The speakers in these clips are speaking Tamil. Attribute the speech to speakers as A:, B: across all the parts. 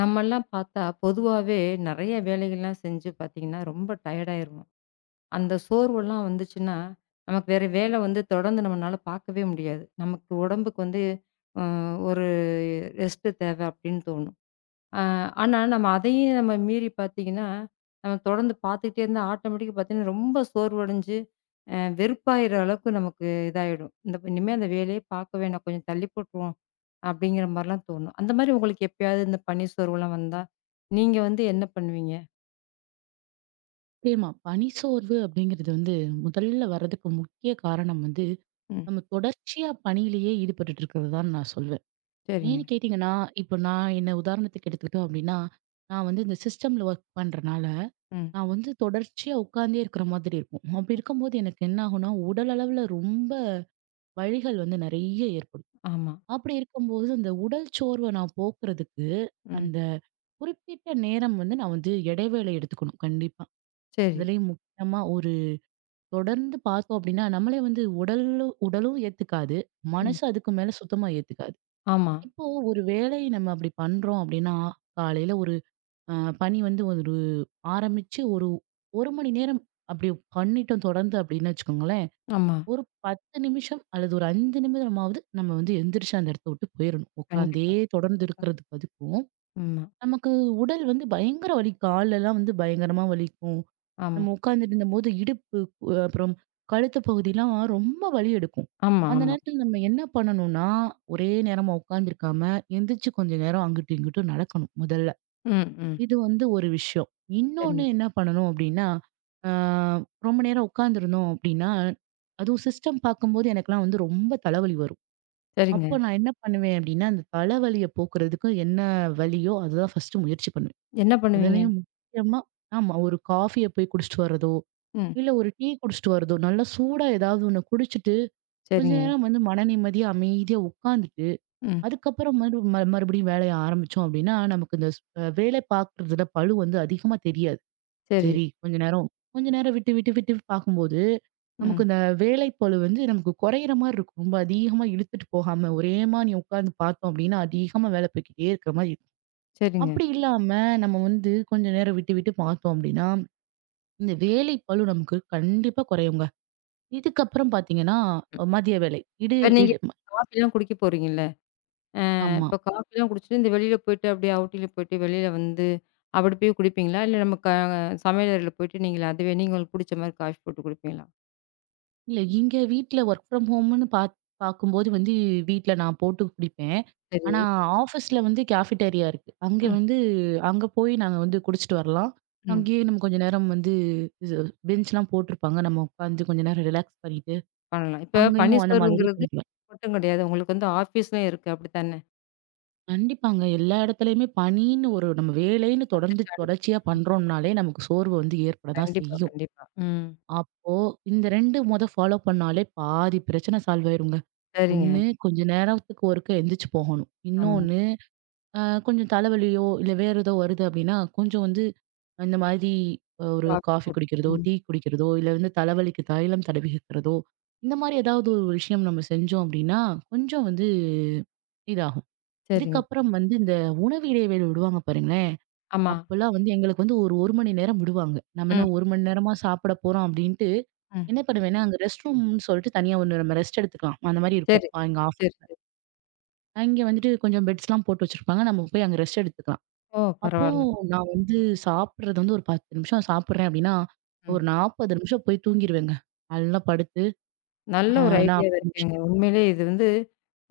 A: நம்மல்லாம் பார்த்தா, பொதுவாவே நெறைய வேலைகள்லாம் செஞ்சு பார்த்தீங்கன்னா, ரொம்ப டயர்ட் ஆயிருவோம். அந்த சோர்வுலாம் வந்துச்சுன்னா, நமக்கு வேற வேலை வந்து தொடர்ந்து நம்மனால பார்க்கவே முடியாது. நமக்கு உடம்புக்கு வந்து அ ஒரு ரெஸ்ட் தேவை அப்படின்னு தோணும். அ ஆனா நம்ம அதையும் நம்ம மீறி பார்த்தீங்கன்னா, நம்ம தொடர்ந்து பார்த்துக்கிட்டே இருந்தா ஆட்டோமேட்டிக்கா பார்த்தீங்கன்னா, ரொம்ப சோர்வடைஞ்சு வெறுப்பாயிற அளவுக்கு நமக்கு இதாயிடும். இந்த இனிமே அந்த வேலையே பார்க்க வேணாம். கொஞ்சம் தள்ளி போட்டுருவோம். அப்படிங்கிற மாரிலாம் தோணும். அந்த மாரி உங்களுக்கு எப்பயாவது இந்த பனி சோர்வுலாம் வந்தா, நீங்க வந்து என்ன பண்ணுவீங்க?
B: நிச்சயமா பணிசோர்வு அப்படிங்கிறது வந்து முதல்ல வர்றதுக்கு முக்கிய காரணம் வந்து
A: ம்.
B: நம்ம தொடர்ச்சியா பணியிலேயே ஈடுபட்டு இருக்கிறது தான் நான் சொல்வேன்.
A: சரிங்க.
B: ஏன்னு கேட்டிங்கன்னா இப்போ நான் என்ன உதாரணத்துக்கு எடுத்துக்கிட்டோம் அப்படின்னா நான் வந்து இந்த சிஸ்டம்ல ஒர்க் பண்றனால
A: ம்.
B: நான் வந்து தொடர்ச்சியா உட்கார்ந்தே இருக்கிற மாதிரி இருக்கும். அப்படி இருக்கும்போது எனக்கு என்ன ஆகும்னா உடல் அளவுல ரொம்ப வழிகள் வந்து நிறைய ஏற்படும்.
A: ஆமா.
B: அப்படி இருக்கும்போது அந்த உடல் சோர்வை நான் போக்குறதுக்கு
A: ம்.
B: அந்த குறிப்பிட்ட நேரம் வந்து நான் வந்து இடைவேளை எடுத்துக்கணும் கண்டிப்பா.
A: சரி.
B: அதுலயும் முக்கியமா தொடர்ந்து பார்த்தோம் அப்படின்னா, நம்மளே வந்து உடலும் உடலும் ஏத்துக்காது.
A: ம்.
B: மனசு அதுக்கு மேல சுத்தமா ஏத்துக்காது.
A: ஆமா,
B: இப்போ ஒரு வேலைய நம்ம அப்படி பண்றோம் அப்படின்னா, காலையில ஒரு அ பணி வந்து ஒரு ஆரம்பிச்சு ஒரு 1 மணி நேரம் அப்படி பண்ணிட்டோம் தொடர்ந்து அப்படின்னு வச்சுக்கோங்களேன்.
A: ஆமா.
B: ஒரு 10 நிமிஷம் அல்லது ஒரு 5 நிமிடமாவது நம்ம வந்து எந்திரிச்சு அந்த இடத்த விட்டு போயிரணும். உட்காந்தே
A: கண்டிப்பா,
B: தொடர்ந்து
A: கண்டிப்பா.
B: இருக்கிறதுக்கு அதுக்கும்.
A: ஆமா,
B: நமக்கு உடல் வந்து பயங்கர வலி காலெல்லாம் வந்து பயங்கரமா வலிக்கும்.
A: ஆமா,
B: நம்ம உட்கார்ந்துட்டு இருந்தபோது இடுப்பு, அப்புறம் கழுத்து பகுதிலாம் ரொம்ப வலி எடுக்கும்.
A: ஆமா,
B: அந்த
A: ஆமா.
B: நேரத்துல நம்ம என்ன பண்ணணும்னா, ஒரே நேரமா உட்கார்ந்திருக்காம, எந்திரிச்சு கொஞ்ச நேரம் அங்கிட்டும், இங்கிட்டும் நடக்கணும் முதல்ல.
A: ம், ம்.
B: இது வந்து ஒரு விஷயம். இன்னொன்னு
A: சரிங்க,
B: என்ன பண்ணணும் அப்படின்னா, ஆ ரொம்ப நேரம் உட்கார்ந்திருந்தோம் அப்படின்னா, அதுவும் சிஸ்டம் பார்க்கும்போது எனக்கெல்லாம் வந்து ரொம்ப தலைவலி வரும்.
A: சரிங்க.
B: அப்போ நான் என்ன பண்ணுவேன் அப்படின்னா, அந்த தலைவலிய போக்குறதுக்கு என்ன வழியோ அதுதான் ஃபர்ஸ்ட்டு முயற்சி பண்ணுவேன்.
A: என்ன பண்ணுவீங்க?
B: அதுலயும் முக்கியமா ஆமா. ஒரு காஃபிய போய் குடிச்சிட்டு வர்றதோ,
A: ம்.
B: இல்ல ஒரு டீ குடிச்சிட்டு வர்றதோ, நல்லா சூடா ஏதாவது ஒண்ணு குடிச்சிட்டு, கொஞ்ச
A: சரிங்க.
B: நேரம் வந்து மன நிம்மதியா, அமைதியா உட்காந்துட்டு,
A: ம்.
B: அதுக்கப்புறம் மறுபடியும் வேலைய ஆரம்பிச்சோம் அப்டின்னா, நமக்கு இந்த ஸ் அ வேலை பார்க்குறதுல பளு வந்து அதிகமா தெரியாது.
A: சரி,
B: சரி, கொஞ்ச நேரம் விட்டு, விட்டு, விட்டு பார்க்கும்போது, நமக்கு
A: ம்.
B: இந்த வேலை பளு வந்து நமக்கு குறையிற மாரி இருக்கும். ரொம்ப அதிகமா இழுத்துட்டு போகாம, ஒரே மாரி உட்காந்து பார்த்தோம் அப்டின்னா, அதிகமா வேலை போய்க்கிட்டே இருக்கிற மாரி இருக்கும்.
A: சரிங்க.
B: அப்படி இல்லாம, நம்ம வந்து கொஞ்ச நேரம் விட்டு, விட்டு பார்த்தோம் அப்படின்னா, இந்த வேலை பளு நமக்கு கண்டிப்பா குறையுங்க. இதுக்கப்புறம் பார்த்தீங்கன்னா,
A: ம்.
B: மதிய வேலை. இடு
A: இப்ப நீங்க
B: இடு ம
A: காஃபிலாம் குடிக்க போறீங்கல்ல?
B: ஆமா.
A: இப்ப காஃபிலாம் குடிச்சுட்டு, இந்த வெளியில போயிட்டு அப்படியே அவுட்டில போயிட்டு வெளியில வந்து, அப்படி போய் குடிப்பீங்களா? இல்ல நம்ம சமையல் அறையில போயிட்டு நீங்களே அதுவே நீங்க உங்களுக்கு புடிச்ச மாரி காஃபி போட்டு குடிப்பீங்களா?
B: இல்ல இங்க வீட்ல ஒர்க் ஃப்ரம் ஹோம்ன்னு பார்க்கும்போது வந்து வீட்ல நான் போட்டு குடிப்பேன். ஆனா,
A: சரி.
B: ஆஃபீஸ்ல வந்து கேஃபிட்டேரியா இருக்கு. அங்க
A: ம்,
B: வந்து அங்க போய் நாங்க வந்து குடிச்சிட்டு வரலாம்.
A: ம்.
B: அங்கேயே நம்ம கொஞ்ச நேரம் வந்து இது பெஞ்ச்லாம் போட்டிருப்பாங்க. நம்ம உட்காந்து கொஞ்ச நேரம் ரிலாக்ஸ் பண்ணிட்டு,
A: பண்ணலாம். இப்ப பணி
B: அங்கேயும் அந்த மாதிரி
A: சோர்வுங்கிறது
B: பண்ணிக்கலாம்.
A: மட்டும் கிடையாது. உங்களுக்கு வந்து ஆஃபீஸ்லயும் இருக்கு அப்படித்தானே?
B: கண்டிப்பாங்க. எல்லா இடத்துலயுமே பணின்னு ஒரு நம்ம வேலைன்னு தொடர்ந்து
A: வந்துட்டாலே
B: தொடர்ச்சியா பண்றோம்னாலே, நமக்கு சோர்வு வந்து ஏற்பட தான்
A: கண்டிப்பா,
B: செய்யும்.
A: கண்டிப்பா. ம்.
B: அப்போ இந்த 2 மொத ஃபாலோ பண்ணாலே பாதி பிரச்சனை சால்வ் ஆயிருங்க.
A: சரிங்க.
B: ஒண்ணு கொஞ்ச நேரத்துக்கு ஒருக்க எந்திரிச்சு போகணும்.
A: ஆமா.
B: இன்னொன்னு அ கொஞ்சம் தலைவலியோ, இல்ல வேற ஏதோ வருது அப்டின்னா, கொஞ்சம் வந்து இந்த மாதிரி ஒரு
A: காஃபி
B: காஃபி
A: போட்டு
B: குடிக்கிறதோ,
A: ம்.
B: டீ குடிக்கிறதோ, இல்ல வந்து தலைவலிக்கு தைலம் தடவிக்கிறதோ, இந்த மாரி ஏதாவது ஒரு விஷயம் நம்ம செஞ்சோம் அப்டின்னா, கொஞ்சம் வந்து இதாகும்.
A: சரிங்க.
B: இதுக்கப்புறம் வந்து இந்த உணவு இடைவேளை விடுவாங்க பாருங்களேன்.
A: ஆமா.
B: அப்பல்லாம் வந்து எங்களுக்கு வந்து ஒரு 1 மணி நேரம் விடுவாங்க. நம்ம என்ன
A: ம்,
B: 1 மணி நேரமா சாப்பிட போறோம் அப்டின்ட்டு,
A: ம்.
B: என்ன பண்ணுவேன்னா, அங்க ரெஸ்ட் ரூம்னு சொல்லிட்டு தனியா ஒண்ணு நம்ம ரெஸ்ட் எடுத்துக்கலாம். அந்த மாரி இருக்கும்.
A: சரி,
B: எங்க ஆஃப்
A: சரி, சரி.
B: அங்க வந்துட்டு கொஞ்சம் பெட்ஸ்லாம் போட்டு வச்சிருப்பாங்க. நம்ம போய் அங்க ரெஸ்ட் எடுத்துக்கலாம்.
A: ஓ!
B: அப்போ
A: பரவால்ல.
B: நான் வந்து சாப்பிடுறது வந்து ஒரு 10 நிமிஷம் சாப்பிடுறேன் அப்டின்னா,
A: ம்.
B: ஒரு 40 நிமிஷம் போய் தூங்கிருவேங்க. நல்லா படுத்து
A: நல்ல
B: அ
A: ஒரு ஐடியாவா
B: 40 நிமிஷம்.
A: இருக்கேங்க. உண்மையிலேயே இது வந்து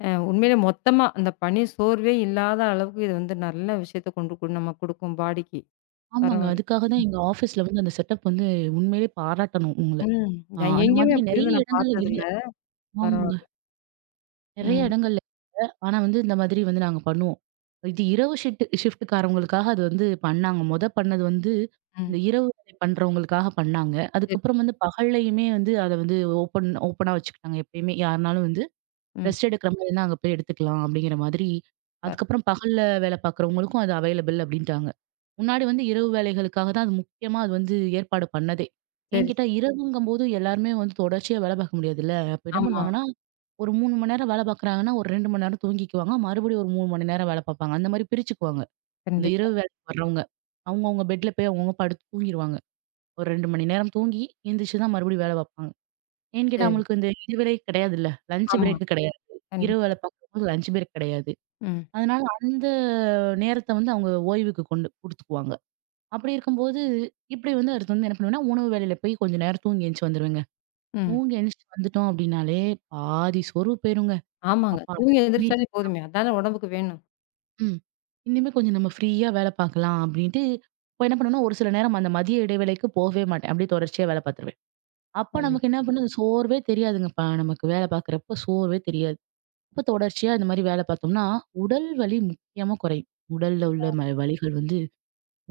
A: உண்மையிலே மொத்தமா அந்த பனி சோர்வே இல்லாத அளவுக்கு இது வந்து நல்ல விஷயத்த கொண்டு நம்ம குடுக்கும் பாடிக்கு.
B: ஆமாங்க.
A: பரவால்ல.
B: அதுக்காக தான் எங்க ஆஃபீஸ்ல வந்து அந்த செட்டப் வந்து உண்மையிலே பாராட்டணும் உங்கள.
A: ம். நான்
B: அந்த
A: எங்கேயுமே
B: மாதிரி
A: அப்படி
B: நெறைய
A: இருந்து நான்
B: இடங்கள்ல இல்ல.
A: பார்த்ததில்ல.
B: ஆமாங்க.
A: பரவால்ல.
B: நெறைய
A: ம்,
B: இடங்கள்ல ஆனா வந்து இந்த மாதிரி வந்து நாங்க பண்ணுவோம். இது இரவு ஷிஃப்ட்காரவங்களுக்காக அது வந்து பண்ணாங்க. மொத பண்ணது வந்து
A: ம்.
B: இந்த இரவு வேலை பண்றவங்களுக்காக பண்ணாங்க.
A: சரி.
B: அதுக்கப்புறம் வந்து பகல்லையுமே வந்து அத வந்து ஓப்பனா வச்சுக்கிட்டாங்க எப்பயுமே. யாருனாலும் வந்து
A: ம்.
B: ரெஸ்ட் எடுக்கிற மாதிரினா அங்க போய் எடுத்துக்கலாம் அப்படிங்கிற மாதிரி.
A: பர
B: அதுக்கப்புறம் பகல்ல வேலை பார்க்குறவங்களுக்கும் அது அவைலபிள் அப்படின்ட்டாங்க. முன்னாடி வந்து இரவு வேலைகளுக்காக தான் அது முக்கியமா அது வந்து ஏற்பாடு பண்ணதே. ஏன்னு
A: சரி, சரி.
B: கேட்டா இரவுங்கும்போது எல்லாருமே வந்து தொடர்ச்சியா வேலை பார்க்க முடியாதுல்ல. அப்ப என்ன
A: ஆமா.
B: பண்ணுவாங்கன்னா ஒரு 3 மணி நேரம் வேலை பார்க்குறாங்கன்னா, ஒரு 2 மணி நேரம் தூங்கிக்குவாங்க. மறுபடியும் ஒரு 3 மணி நேரம் வேலை பார்ப்பாங்க. அந்த மாரி பிரிச்சுக்குவாங்க. அந்த
A: கண்டிப்பா.
B: இரவு வேலைக்கு சரி. வர்றவங்க. அவங்கவங்க பெட்ல போய் அவங்கவங்க படுத்து தூங்கிருவாங்க. ஒரு 2 மணி நேரம் தூங்கி, எந்திரிச்சு தான் மறுபடியும் வேலை பார்ப்பாங்க. ஏன்னு கேட்டா
A: சரி.
B: அவங்களுக்கு இந்த இதுவேளை கிடையாதுல்ல. லஞ்ச்
A: ஆமா.
B: பிரேக் கிடையாது. இரவு
A: கண்டிப்பா.
B: வேலை பார்க்கும்போது லஞ்ச் பிரேக் கிடையாது.
A: ம்,
B: அதனால அந்த நேரத்த வந்து அவங்க ஓய்வுக்கு கொண்டு குடுத்துக்குவாங்க. அப்படி இருக்கும்போது, இப்படி வந்து அடுத்து வந்து என்ன பண்ணுவேன்னா, உணவு வேளையில போய் கொஞ்ச நேரம் தூங்கி எந்திச்சு வந்துருவேங்க.
A: ம்.
B: தூங்கி எந்திரிச்சு வந்துட்டோம் அப்படின்னாலே, பாதி சோர்வு போயிருங்க.
A: ஆமாங்க.
B: அப்பாடா!
A: தூங்கி எழுந்திரிச்சாலே போதுமே. அதானே உடம்புக்கு வேணும்.
B: ம். இனிமே கொஞ்சம் நம்ம ஃப்ரீயா வேலை பார்க்கலாம் அப்படின்ட்டு, அப்ப என்ன பண்ணுவேன்னா, ஒரு சில நேரம் அந்த மதிய இடைவேளைக்கு போகவே மாட்டேன். அப்படியே தொடர்ச்சியா வேலை பார்த்துருவேன். அப்ப
A: அய்யோ!
B: நமக்கு என்ன பண்ணும், சோர்வே தெரியாதுங்கப்பா. நமக்கு வேலை பார்க்குறப்ப சோர்வே தெரியாது. அப்ப தொடர்ச்சியா இந்த மாரி வேலை பார்த்தோம்னா, உடல் வலி முக்கியமா குறையும். உடல்ல உள்ள வலிகள் வந்து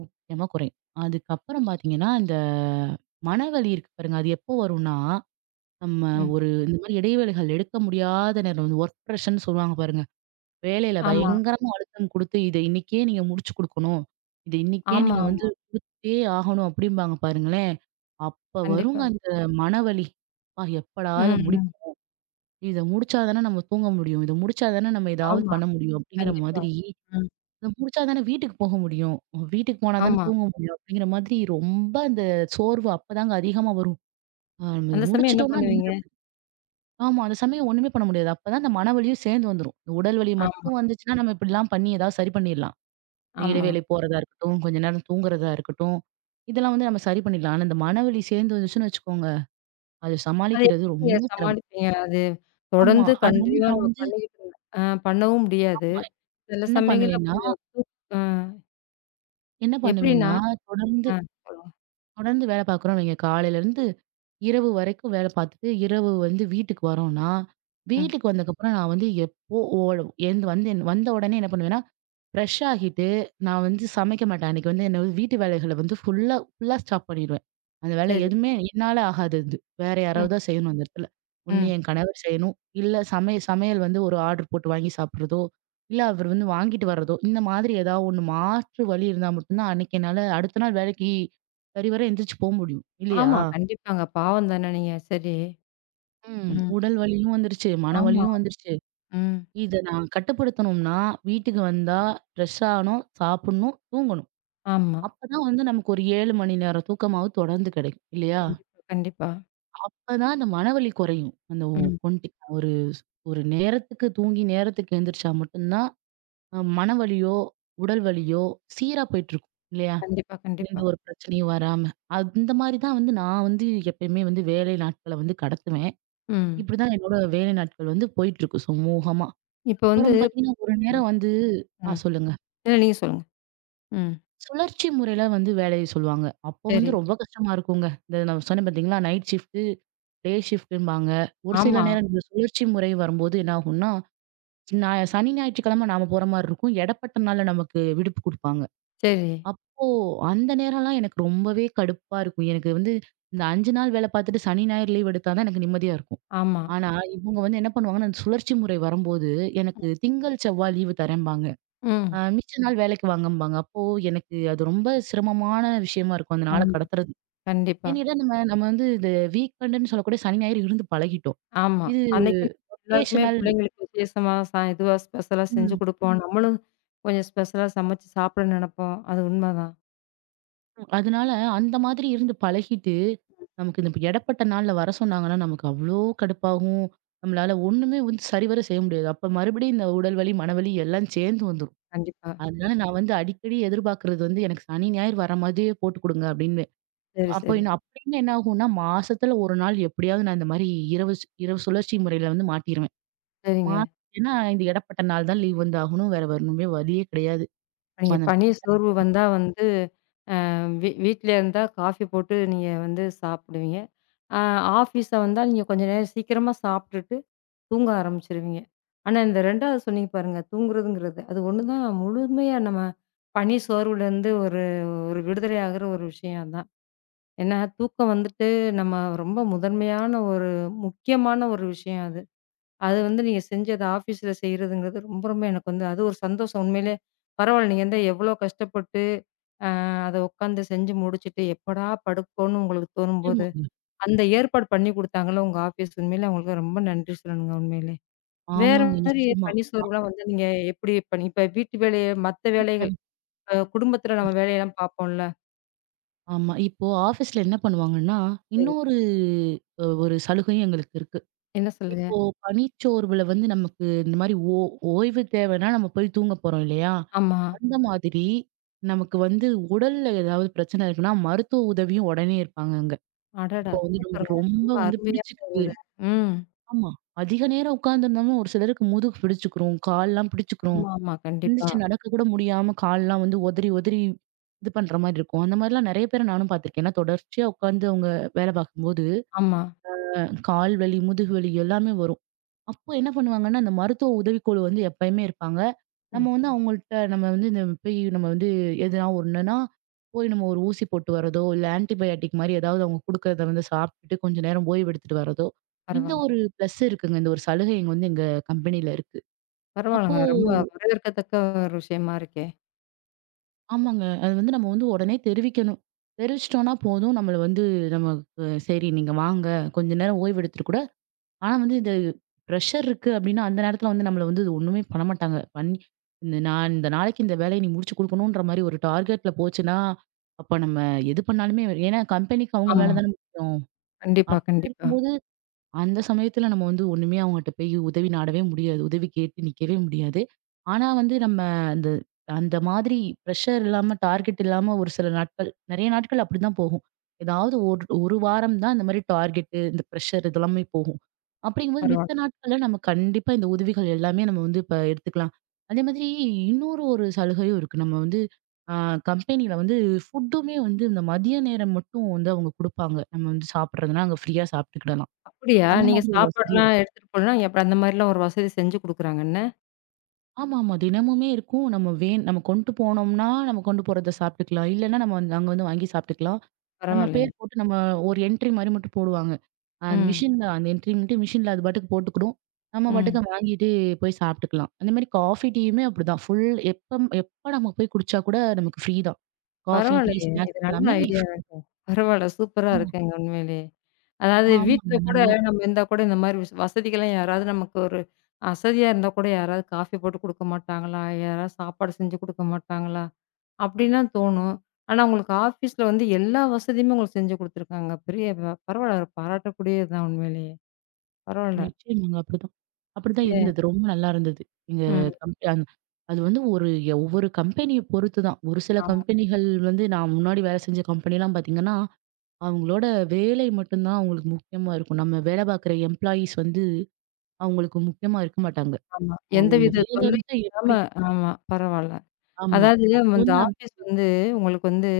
B: முக்கியமா குறையும். அதுக்கப்புறம் பார்த்தீங்கன்னா, இந்த மனவலி இருக்கு பாருங்க. அது எப்போ வரும்னா, நம்ம
A: ம்.
B: ஒரு இந்த மாரி இடைவேளைகள் எடுக்க முடியாத நேரம் வந்து ஒர்க் ப்ரெஷர்ன்னு சொல்லுவாங்க பாருங்க. வேலையில
A: ஆமா.
B: பயங்கரமா அழுத்தம் குடுத்து, "இத இன்னைக்கே நீங்க முடிச்சு குடுக்கணும். இது இன்னைக்கே
A: ஆமா,
B: நீங்க வந்து
A: ஆமா.
B: முடிச்சே ஆகணும்" அப்படிம்பாங்க பாருங்களேன். அப்ப வருங்க
A: கண்டிப்பா.
B: அந்த மனவலி. "அப்பா எப்படா
A: ம்,
B: இத
A: ம்.
B: முடிப்போம்? இத முடிச்சா தானே நம்ம தூங்க முடியும். இத முடிச்சா தானே நம்ம ஏதாவது
A: ஆமா.
B: பண்ண முடியும்." அப்படிங்கிற
A: கண்டிப்பா.
B: மாதிரி,
A: ம்.
B: "இத முடிச்சா தானே வீட்டுக்கு போக முடியும். வீட்டுக்கு போனா தானே
A: ஆமா.
B: தூங்க முடியும்." அப்படிங்கிற மாதிரி ரொம்ப அந்த சோர்வு அப்பதாங்க அதிகமா வரும். நம்ம இத
A: அந்த சமயம் என்ன
B: முடிச்சுட்டோம்னா
A: பண்ணுவீங்க?
B: நிம்மதியா ஆமா. அந்த சமயம் ஒண்ணுமே பண்ண முடியாது. அப்பதான் அந்த மனவலியும் சேர்ந்து வந்துரும். உடல் வலி
A: ஆ.
B: மட்டும் வந்துச்சுன்னா, நம்ம இப்படிலாம் பண்ணி ஏதாவது சரி பண்ணிடலாம். இந்த
A: ஆமா.
B: இடைவேளை போறதா இருக்கட்டும், கொஞ்ச நேரம் தூங்குறதா இருக்கட்டும். இதெல்லாம் வந்து நம்ம சரி பண்ணிடலாம். ஆனா இந்த மனவலி சேர்ந்து வந்துச்சுன்னு வச்சுக்கோங்க, அது
A: அத
B: சமாளிக்கிறது
A: எப்படி நீங்க
B: ரொம்ப சிரமம்.
A: சமாளிப்பீங்க? அது
B: ஆமா.
A: தொடர்ந்து
B: அது வந்து
A: கன்டினியூவா
B: நான்
A: நம்ம
B: வந்து
A: பண்ணிக்கிட்டு இருந்தா ஆ பண்ணவும் முடியாது. சில
B: என்ன
A: சமயங்கள்ல
B: பண்ணுவேன்னா
A: கொஞ்சம் ஆ
B: என்ன
A: எப்படின்னா
B: பண்ணுவேன்னா, தொடர்ந்து
A: ஆ சொல்லுங்க.
B: தொடர்ந்து வேலை பார்க்குறோம்னு வைங்க, காலையிலருந்து இரவு வரைக்கும் வேலை பார்த்துட்டு, இரவு வந்து வீட்டுக்கு வரோம்னா,
A: ம்.
B: வீட்டுக்கு வந்ததுக்கப்புறம் நான் வந்து எப்போ ஓடும் எந்து வந்து வந்த உடனே என்ன பண்ணுவேன்னா, ஃப்ரெஷ் ஆகிட்டு, நான் வந்து சமைக்க மாட்டேன். அன்னைக்கு வந்து என்ன வீட்டு வேலைகள வந்து ஃபுல்லா ஃபுல்லா ஸ்டாப் பண்ணிடுவேன். அந்த வேலை
A: சரி.
B: எதுவுமே என்னால ஆகாது அது. வேற
A: ம்.
B: யாராவது தான் செய்யணும் அந்த இடத்துல. ஒண்ணு
A: ம்.
B: என் கணவர் செய்யணும். இல்ல சமையல் வந்து ஒரு ஆர்டர் போட்டு வாங்கி சாப்பிடுறதோ, இல்ல அவர் வந்து வாங்கிட்டு வர்றதோ, இந்த மாதிரி ஏதாவது ஒண்ணு மாற்று வழி இருந்தா மட்டும் தான் அன்னைக்கு என்னால அடுத்த நாள் வேலைக்கு சரிவர எந்திரிச்சு போ முடியும். இல்லையா?
A: ஆமா. கண்டிப்பாங்க. பாவம் தானே நீங்க. சரி.
B: ம்.
A: ம்.
B: உடல் வலியும் வந்துருச்சு, மன
A: ஆமா.
B: வலியும் வந்துருச்சு.
A: ம்.
B: இத நான் கட்டுப்படுத்தணும்னா, வீட்டுக்கு வந்தா ஃப்ரெஷ் ஆகணும், சாப்பிடணும், தூங்கணும்.
A: ஆமா.
B: அப்பதான் வந்து நமக்கு ஒரு 7 மணி நேரம் தூக்கமாவது தொடர்ந்து கிடைக்கும் இல்லையா?
A: கண்டிப்பா, கண்டிப்பா.
B: அப்பதான் அந்த மனவலி குறையும். அந்த ஒ
A: ம்.
B: ஒண்டி ஒரு ஒரு நேரத்துக்கு தூங்கி நேரத்துக்கு எந்திரிச்சா மட்டும்தான் மனவலியோ, உடல் வலியோ சீரா போயிட்டுருக்கும் இல்லையா?
A: கண்டிப்பா,
B: எந்த
A: கண்டிப்பா.
B: ஒரு பிரச்சனையும் வராம. அந்த மாரி தான் வந்து நான் வந்து எப்பயுமே வந்து வேலை நாட்கள வந்து கடத்துவேன்.
A: ம்.
B: இப்படிதான் என்னோட வேலை நாட்கள் வந்து போயிட்டுருக்கும் சுமூகமா.
A: இப்ப வந்து
B: அப்புறம் பார்த்தீங்கன்னா, ஒரு
A: ம்.
B: நேரம் வந்து
A: ம்.
B: சொல்லுங்க.
A: இல்ல நீங்க சொல்லுங்க. ம்.
B: சுழற்சி முறையில வந்து வேலைய சொல்லுவாங்க. அப்போ வந்து
A: சரி.
B: ரொம்ப கஷ்டமா இருக்குங்க. இந்த நான் சொன்னேன் பார்த்தீங்களா? நைட் ஷிஃப்ட்டு, டே ஷிஃப்ட்டும்பாங்க. ஒரு சில
A: ஆமா.
B: நேரம் இந்த சுழற்சி முறை வரும்போது என்ன ஆகும்னா, சனி, ஞாயிற்றுக்கிழமை நாம போற மாரி இருக்கும். இடைப்பட்ட நாள்ல நமக்கு விடுப்பு குடுப்பாங்க.
A: சரி.
B: அப்போ அந்த நேரம்லாம் எனக்கு ரொம்பவே கடுப்பா இருக்கும். எனக்கு வந்து இந்த 5 நாள் வேலை பார்த்துட்டு சனி, ஞாயிறு லீவ் எடுத்தா தான் எனக்கு நிம்மதியா இருக்கும்.
A: ஆமா.
B: ஆனா, இவங்க வந்து என்ன பண்ணுவாங்கன்னா, அந்த சுழற்சி முறை வரும்போது எனக்கு திங்கள், செவ்வாய் லீவு தரேம்பாங்க.
A: ம்.
B: மிச்ச நாள் வேலைக்கு வாங்கம்பாங்க. அப்போ எனக்கு அது ரொம்ப சிரமமான விஷயமா இருக்கும். அந்த நாள
A: ஆமா.
B: கடத்துறது.
A: கண்டிப்பா.
B: ஏன்னு கேட்டா நம்ம நம்ம வந்து இந்த வீக்கெண்டுன்னு சொல்லக்கூடிய சனி, ஞாயிறு இருந்து பழகிட்டோம்.
A: ஆமா.
B: இது
A: அன்னைக்குன்னு எல்லாருக்குமே
B: ஒகேஷனல்
A: பிள்ளைங்களுக்கு விசேஷமா இதுவா ஸ்பெஷலா செஞ்சு
B: ம்.
A: குடுப்போம். ம். நம்மளும் கொஞ்சம் ஸ்பெஷலா சமைச்சு சாப்பிட நெனைப்போம். அது உண்மதான்.
B: அதனால அந்த மாதிரி இருந்து பழகிட்டு, நமக்கு இந்த இடைப்பட்ட நாள்ல வர சொன்னாங்கன்னா, நமக்கு அவ்ளோ கடுப்பாகும். நம்மளால ஒண்ணுமே வந்து சரிவர செய்ய முடியாது. அப்ப மறுபடியும் இந்த உடல் வலி, மனவலி எல்லாம் சேர்ந்து வந்துரும்.
A: கண்டிப்பா.
B: அதனால நான் வந்து அடிக்கடி எதிர்பார்க்கறது வந்து, "எனக்கு சனி, ஞாயிறு வர மாதிரியே போட்டு குடுங்க" அப்படின்னு.
A: சரி,
B: அப்போ
A: சரி.
B: இன்னும் அப்படின்னு என்ன ஆகும்னா, மாசத்துல 1 நாள் எப்படியாவது நான் இந்த மாரி இரவு சுழற்சி முறையில வந்து மாட்டிருவேன்.
A: சரிங்க.
B: மாட்டிட்டேன்னா, இந்த இடைப்பட்ட நாள் தான் லீவ் வந்து ஆகணும். வேற வரணுமே வழியே கிடையாது.
A: இப்ப
B: இப்ப
A: நீங்க
B: அந்த
A: பனி சோர்வு வந்தா வந்து அ வீ வீட்ல இருந்தா காஃபி போட்டு நீங்க வந்து சாப்பிடுவீங்க. அ ஆஃபீஸா வந்தா நீங்க கொஞ்சம் நேரம் சீக்கிரமா சாப்பிட்டுட்டு தூங்க ஆரம்பிச்சுருவீங்க. ஆனா, இந்த 2வது சொன்னீங்க பாருங்க, தூங்குறதுங்கிறது. அது ஒண்ணுதான் முழுமையா நம்ம பனி சோர்வுலேருந்து ஒரு ஒரு விடுதலை ஆகுற ஒரு விஷயம் அதான். ஏன்னா, தூக்கம் வந்துட்டு நம்ம ரொம்ப முதன்மையான ஒரு முக்கியமான ஒரு விஷயம் அது. அது வந்து நீங்க செஞ்சு அத ஆஃபீஸ்ல செய்றதுங்கிறது ரொம்ப ரொம்ப எனக்கு வந்து அது ஒரு சந்தோஷம். உண்மையிலே பரவால்ல. நீங்க வந்து எவ்வளோ கஷ்டப்பட்டு அ அத உட்காந்து செஞ்சு முடிச்சுட்டு, எப்படா படுப்போம்ன்னு உங்களுக்கு தோணும்போது,
B: போது-
A: அந்த ஏற்பாடு பண்ணி குடுத்தாங்கல்ல உங்க ஆஃபீஸ், உண்மையிலே அவங்களுக்கு ரொம்ப நன்றி சொல்லணுங்க உண்மையிலே. வேற
B: ஆமாங்க.
A: மாதிரி
B: நிச்சயமா.
A: பணி சோர்வுலாம் வந்து நீங்க எப்படி பண்ணி இப்ப வீட்டு வேலைய மத்த
B: இப்போ
A: வேலைகள் குடும்பத்தில நம்ம வேலையெல்லாம் பார்ப்போம்ல.
B: ஆமா. இப்போ ஆஃபீஸ்ல என்ன பண்ணுவாங்கன்னா,
A: சரி.
B: இன்னொரு ஒரு சலுகையும் எங்களுக்கு இருக்கு.
A: என்ன சொல்லுங்க?
B: இப்போ பணிச்சோர்வுல வந்து நமக்கு இந்த மாரி ஓய்வு தேவைன்னா நம்ம போய் தூங்க போறோம் இல்லையா?
A: ஆமா.
B: அந்த மாதிரி நமக்கு வந்து உடல்ல ஏதாவது பிரச்சனை இருக்குன்னா, மருத்துவ உதவியும் உடனே இருப்பாங்கங்க.
A: அடடா!
B: அப்போ வந்து நமக்கு
A: சூப்பருங்க.
B: ரொம்ப
A: ரொம்ப
B: வந்து
A: அருமையா
B: பிடிச்சுக்குது.
A: இருந்தது. ம்.
B: ஆமா. அதிக நேரம் உட்கார்ந்திருந்தோம்னா ஒரு சிலருக்கு முதுகு பிடிச்சுக்கும், கால்லாம் பிடிச்சுக்கும்.
A: ஆமா, ஆமா. கண்டிப்பா.
B: எந்திரிச்சு நடக்க கூட முடியாம கால்லாம் வந்து உதறி, உதறி இது பண்ற மாரி இருக்கும். அந்த மாரிலாம் நெறைய பேர நானும் பார்த்துருக்கேன். ஏன்னா தொடர்ச்சியா உட்கார்ந்து அவங்க வேலை பார்க்கும்போது,
A: ஆமா.
B: கால் வலி, முதுகு வலி எல்லாமே வரும். அப்போ என்ன பண்ணுவாங்கன்னா, அந்த மருத்துவ உதவிக்குழு வந்து எப்பயுமே இருப்பாங்க. நம்ம
A: ம்.
B: வந்து அவங்கள்ட்ட நம்ம வந்து இந்த போய் நம்ம வந்து எதுனா ஒண்ணுன்னா, போய் நம்ம ஒரு ஊசி போட்டு வரதோ, இல்ல ஆன்டிபயாட்டிக் மாரி ஏதாவது அவங்க குடுக்கறத வந்து சாப்பிட்டுட்டு கொஞ்ச நேரம் ஓய்வு எடுத்துட்டு வரதோ, இந்த
A: பரவால்ல.
B: ஒரு பிளஸ் இருக்குங்க. இந்த ஒரு சலுகை இங்க வந்து எங்க கம்பெனில இருக்கு. அப்போ
A: பரவால்லங்க. ரொம்ப வரவேற்கத்தக்க ஒரு விஷயமா இருக்கே!
B: ஆமாங்க. அது வந்து நம்ம வந்து உடனே தெரிவிக்கணும். தெரிவிச்சுட்டோம்னா போதும் நம்மள வந்து நமக்கு சரி நீங்க வாங்க, கொஞ்ச நேரம் ஓய்வு எடுத்துட்டு கூட ஆனா வந்து இந்த ப்ரெஷர் இருக்கு அப்படின்னா, அந்த நேரத்துல வந்து நம்மள வந்து இது ஒண்ணுமே பண்ண மாட்டாங்க. பண்ணி இந்த நான் இந்த நாளைக்கு இந்த வேலைய நீ முடிச்சு குடுக்கணுன்ற மாரி ஒரு டார்கெட்ல போச்சுன்னா, அப்ப நம்ம எது பண்ணாலுமே ஏன்னா கம்பெனிக்கு அவங்க
A: ஆமா.
B: வேல தானே முக்கியம்.
A: கண்டிப்பா,
B: அப்படி
A: கண்டிப்பா.
B: இருக்கும்போது அந்த சமயத்துல நம்ம வந்து ஒண்ணுமே அவங்ககிட்ட போய் உதவி நாடவே முடியாது. உதவி கேட்டு நிக்கவே முடியாது. ஆனா வந்து நம்ம அந்த அந்த மாதிரி பிரஷர் இல்லாம, டார்கெட் இல்லாம ஒரு சில நாட்கள், நெறைய நாட்கள் அப்படிதான் போகும். ஏதாவது ஒரு 1 வாரம் தான் இந்த மாரி டார்கெட்டு, இந்த பிரஷர் இதெல்லாமே போகும். அப்படிங்கும்போது
A: பரவால்ல.
B: மித்த நாட்கள்ல நம்ம கண்டிப்பா இந்த உதவிகள் எல்லாமே நம்ம வந்து இப்ப எடுத்துக்கலாம். அதே மாதிரி இன்னொரு ஒரு சலுகையும் இருக்கு. நம்ம வந்து அ கம்பெனியில வந்து ஃபுட்டுமே வந்து இந்த மதிய நேரம் மட்டும் வந்து அவங்க குடுப்பாங்க. நம்ம வந்து சாப்பிடுறதுனா அங்க ஃப்ரீயா சாப்பிட்டுக்கிடலாம்.
A: அப்படியா?
B: அந்த
A: நீங்க
B: மாதிரி ஒரு வசதி
A: சாப்பாடுலாம்
B: இருக்கும்.
A: எடுத்துட்டு போலாம், அப்புறம் அந்த மாரிலாம் ஒரு வசதி செஞ்சு குடுக்குறாங்க என்ன?
B: ஆமாமா. தினமுமே இருக்கும். நம்ம வேன் நம்ம கொண்டு போனோம்னா, நம்ம கொண்டு போறத சாப்பிட்டுக்கலாம். இல்லன்னா நம்ம வந்து அங்க வந்து வாங்கி சாப்பிட்டுக்கலாம். நம்ம
A: பரவால்லையே!
B: பேர் போட்டு நம்ம ஒரு என்ட்ரி மாரி மட்டும் போடுவாங்க. அந்த
A: ம்.
B: மிஷின்ல அந்த என்ட்ரி மட்டும் மிஷின்ல அது பாட்டுக்கு போட்டுக்கிடும். நம்ம
A: ம்.
B: பாட்டுக்கு வாங்கிட்டு போய் சாப்பிட்டுக்கலாம். அந்த மாரி காஃபி, டீயுமே அப்படிதான். ஃபுல் எப்ப எப்ப நம்ம போய் குடிச்சா கூட நமக்கு ஃப்ரீ தான். காஃபி, டீ,
A: பரவாயில்லையே! இது
B: ஸ்நாக்ஸ்
A: நல்ல
B: எல்லாமே free.
A: ஐடியாவாச்சே! பரவால்ல. சூப்பரா
B: ஆமா.
A: இருக்குங்க உண்மையிலேயே. அதாவது வீட்ல
B: ஆமாங்க.
A: கூட
B: நல்லா
A: நம்ம இருந்தா கூட இந்த மாரி வசதிகள்லாம் யாராவது நமக்கு ஒரு அசதியா இருந்தா கூட யாராவது காஃபி போட்டு குடுக்க மாட்டாங்களா? யாராவது சாப்பாடு செஞ்சு குடுக்க மாட்டாங்களா? அப்படின்லாம் தோணும். ஆனா உங்களுக்கு ஆஃபீஸ்ல வந்து எல்லா வசதியுமே உங்களுக்கு செஞ்சு குடுத்துருக்காங்க. பெரிய பரவால்ல ஒரு பாராட்டக்கூடியது தான் உண்மையிலேயே. பரவால்ல.
B: நிச்சயமாங்க. அப்படிதான். அப்படிதான்
A: ஏ
B: இருந்தது. ரொம்ப நல்லா இருந்தது. எங்க
A: ம்.
B: கம்பெ அந் அது வந்து ஒரு ஒவ்வொரு கம்பெனிய பொறுத்து தான். ஒரு சில
A: ஆமா,
B: கம்பெனிகள் வந்து நான் முன்னாடி வேலை செஞ்ச கம்பெனிலாம் பார்த்தீங்கன்னா, அவங்களோட வேலை மட்டும் தான் அவங்களுக்கு முக்கியமா இருக்கும். நம்ம வேலை பார்க்குற எம்ப்ளாயீஸ் வந்து அவங்களுக்கு முக்கியமா இருக்க மாட்டாங்க.
A: ஆமா.
B: அவங்க அந்த
A: எந்தவித
B: வேலைய
A: தொல்லையும்
B: மட்டும்
A: இல்லாம
B: எப்படி
A: ஆமா. பரவால்ல.
B: ஆமா.
A: அதாவது
B: அது
A: அந்த
B: வந்து நம்
A: ஆஃபீஸ் வந்து உங்களுக்கு வந்து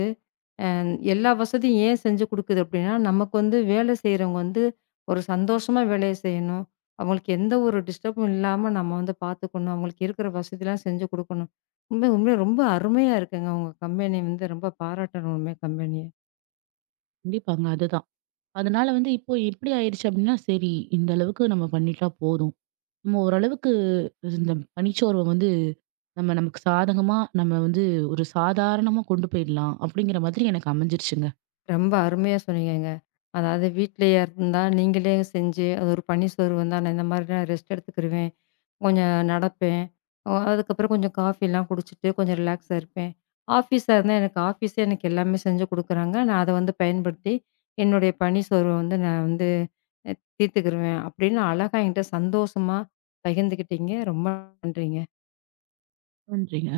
A: அ எல்லா வசதியும் ஏன் செஞ்சு குடுக்குது அப்டின்னா, நமக்கு வந்து வேலை செய்றவங்க வந்து ஒரு சந்தோஷமா வேலைய செய்யணும். அவங்களுக்கு எந்த ஒரு டிஸ்டர்பும் இல்லாம நம்ம வந்து பார்த்துக்கணும். அவங்களுக்கு இருக்கிற வசதிலாம் செஞ்சு குடுக்கணும். உண்மை உண்மையா ரொம்ப அருமையா இருக்குங்க. உங்க கம்பெனி வந்து ரொம்ப பாராட்டணும் உண்மையா கம்பெனிய.
B: கண்டிப்பாங்க. அதுதான். அதனால வந்து இப்போ எப்படி ஆயிருச்சு அப்படின்னா, சரி இந்த அளவுக்கு நம்ம பண்ணிட்டா போதும். நம்ம ஓரளவுக்கு இந்த பனிச்சோர்வ வந்து நமக்கு சாதகமா நம்ம வந்து ஒரு சாதாரணமா கொண்டு போயிடலாம் அப்படிங்கிற மாதிரி எனக்கு அமைஞ்சிருச்சுங்க.
A: ரொம்ப அருமையா சொன்னீங்கங்க. அதாவது வீட்லயே இருந்தா, நீங்களே செஞ்சு, அது ஒரு பனி சோர்வு வந்தா, நான் இந்த மாதிரி நான் ரெஸ்ட் எடுத்துக்கிருவேன். கொஞ்சம் நடப்பேன். அதுக்கப்புறம் கொஞ்சம் காஃபிலாம் குடிச்சிட்டு, கொஞ்சம் ரிலாக்ஸா இருப்பேன். ஆஃபீஸா இருந்தா, எனக்கு ஆஃபீஸே எனக்கு எல்லாமே செஞ்சு குடுக்குறாங்க. நான் அத வந்து பயன்படுத்தி, என்னுடைய பணி சோர்வ வந்து நான் வந்து அ தீர்த்துக்கிருவேன். அப்படின்னு அழகா என்கிட்ட சந்தோஷமா பகிர்ந்துக்கிட்டீங்க. ரொம்ப நன்றிங்க.
B: பண்றீங்க?